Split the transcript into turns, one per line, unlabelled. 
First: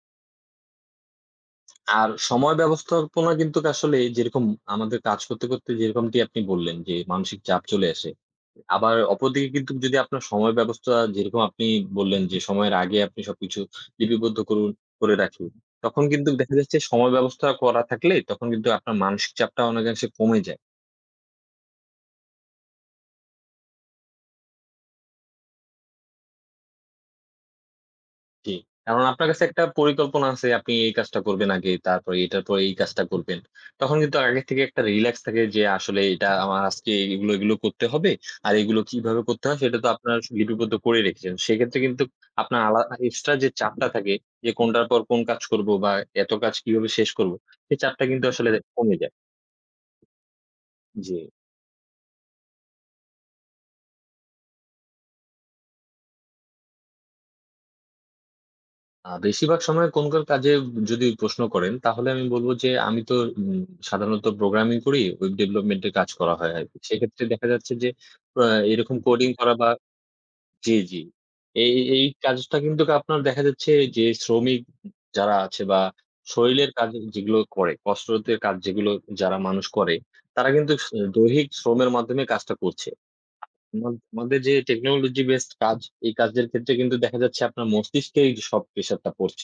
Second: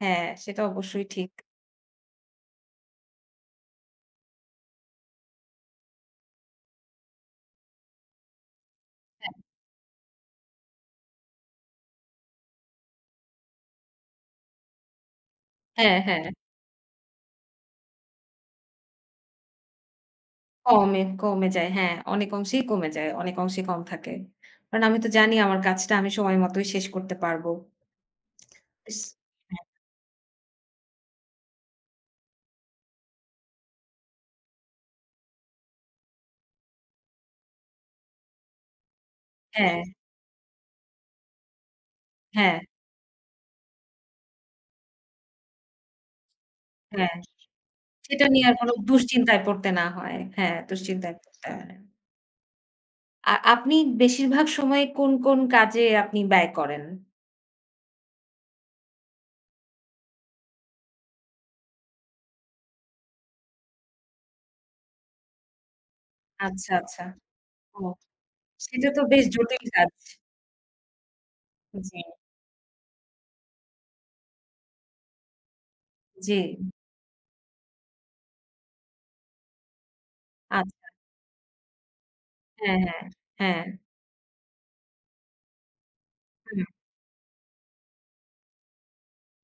হ্যাঁ, সেটা অবশ্যই ঠিক।
আর সময় ব্যবস্থাপনা কিন্তু আসলে, যেরকম আমাদের কাজ করতে, করতে, যেরকমটি আপনি বললেন যে, মানসিক চাপ চলে আসে। আবার
হ্যাঁ।
অপরদিকে কিন্তু যদি আপনার সময় ব্যবস্থা, যেরকম আপনি বললেন যে, সময়ের আগে আপনি সবকিছু লিপিবদ্ধ করুন, করে রাখি।
হ্যাঁ,
তখন
হ্যাঁ,
কিন্তু দেখা যাচ্ছে, সময় ব্যবস্থা করা থাকলে তখন কিন্তু আপনার মানসিক চাপটা অনেকাংশে কমে যায়।
কমে, কমে যায়। হ্যাঁ, অনেক অংশেই কমে যায়। অনেক অংশেই কম থাকে। কারণ আমি তো জানি আমার কাজটা আমি সময় মতোই শেষ করতে পারবো।
জি।
ইস
কারণ আপনার কাছে একটা
হ্যাঁ।
পরিকল্পনা আছে, আপনি এই কাজটা করবেন আগে। তারপরে এটার পর এই কাজটা করবেন। তখন কিন্তু আগের থেকে একটা রিল্যাক্স থাকে যে, আসলে এটা আমার আজকে এগুলো, এগুলো, করতে হবে। আর এগুলো কিভাবে করতে হয়, সেটা
হ্যাঁ।
তো আপনারা লিপিবদ্ধ করে রেখেছেন। সেক্ষেত্রে কিন্তু আপনার
হ্যাঁ।
আলা এক্সট্রা যে, চাপটা থাকে, যে, কোনটার পর কোন কাজ করব বা এত কাজ কিভাবে শেষ
হ্যাঁ,
করব? সেই চাপটা
সেটা
কিন্তু
নিয়ে
আসলে
আর কোনো
কমে যায়।
দুশ্চিন্তায় পড়তে না হয়। হ্যাঁ, দুশ্চিন্তায়
জি।
পড়তে আ আপনি বেশিরভাগ সময় কোন, কোন, কাজে আপনি ব্যয় করেন?
আ বেশিরভাগ সময় কোন, কোন কাজে যদি প্রশ্ন করেন, তাহলে আমি বলব যে, আমি তো উম সাধারণত প্রোগ্রামিং করি, ওয়েব ডেভেলপমেন্টে কাজ করা হয়
আচ্ছা,
আরকি।
আচ্ছা।
সেক্ষেত্রে দেখা যাচ্ছে
ও
যে, আ
সেটা
এরকম
তো, বেশ
কোডিং করা
জটিল
বা
কাজ।
জি, জি, এই,
জি।
এই কাজটা কিন্তু আপনার দেখা যাচ্ছে যে, শ্রমিক যারা আছে, বা
জি।
শরীরের কাজ যেগুলো করে, কষ্টরোধের কাজ যেগুলো যারা মানুষ করে, তারা কিন্তু স
আচ্ছা।
দৈহিক শ্রমের মাধ্যমে কাজটা
হ্যাঁ,
করছে।
হ্যাঁ, হ্যাঁ।
ম মধ্য যে, টেকনোলজি বেসড কাজ এই কাজের
উ, হুম।
ক্ষেত্রে কিন্তু দেখা যাচ্ছে আপনার মস্তিষ্ক সব প্রেশার টা পড়ছে।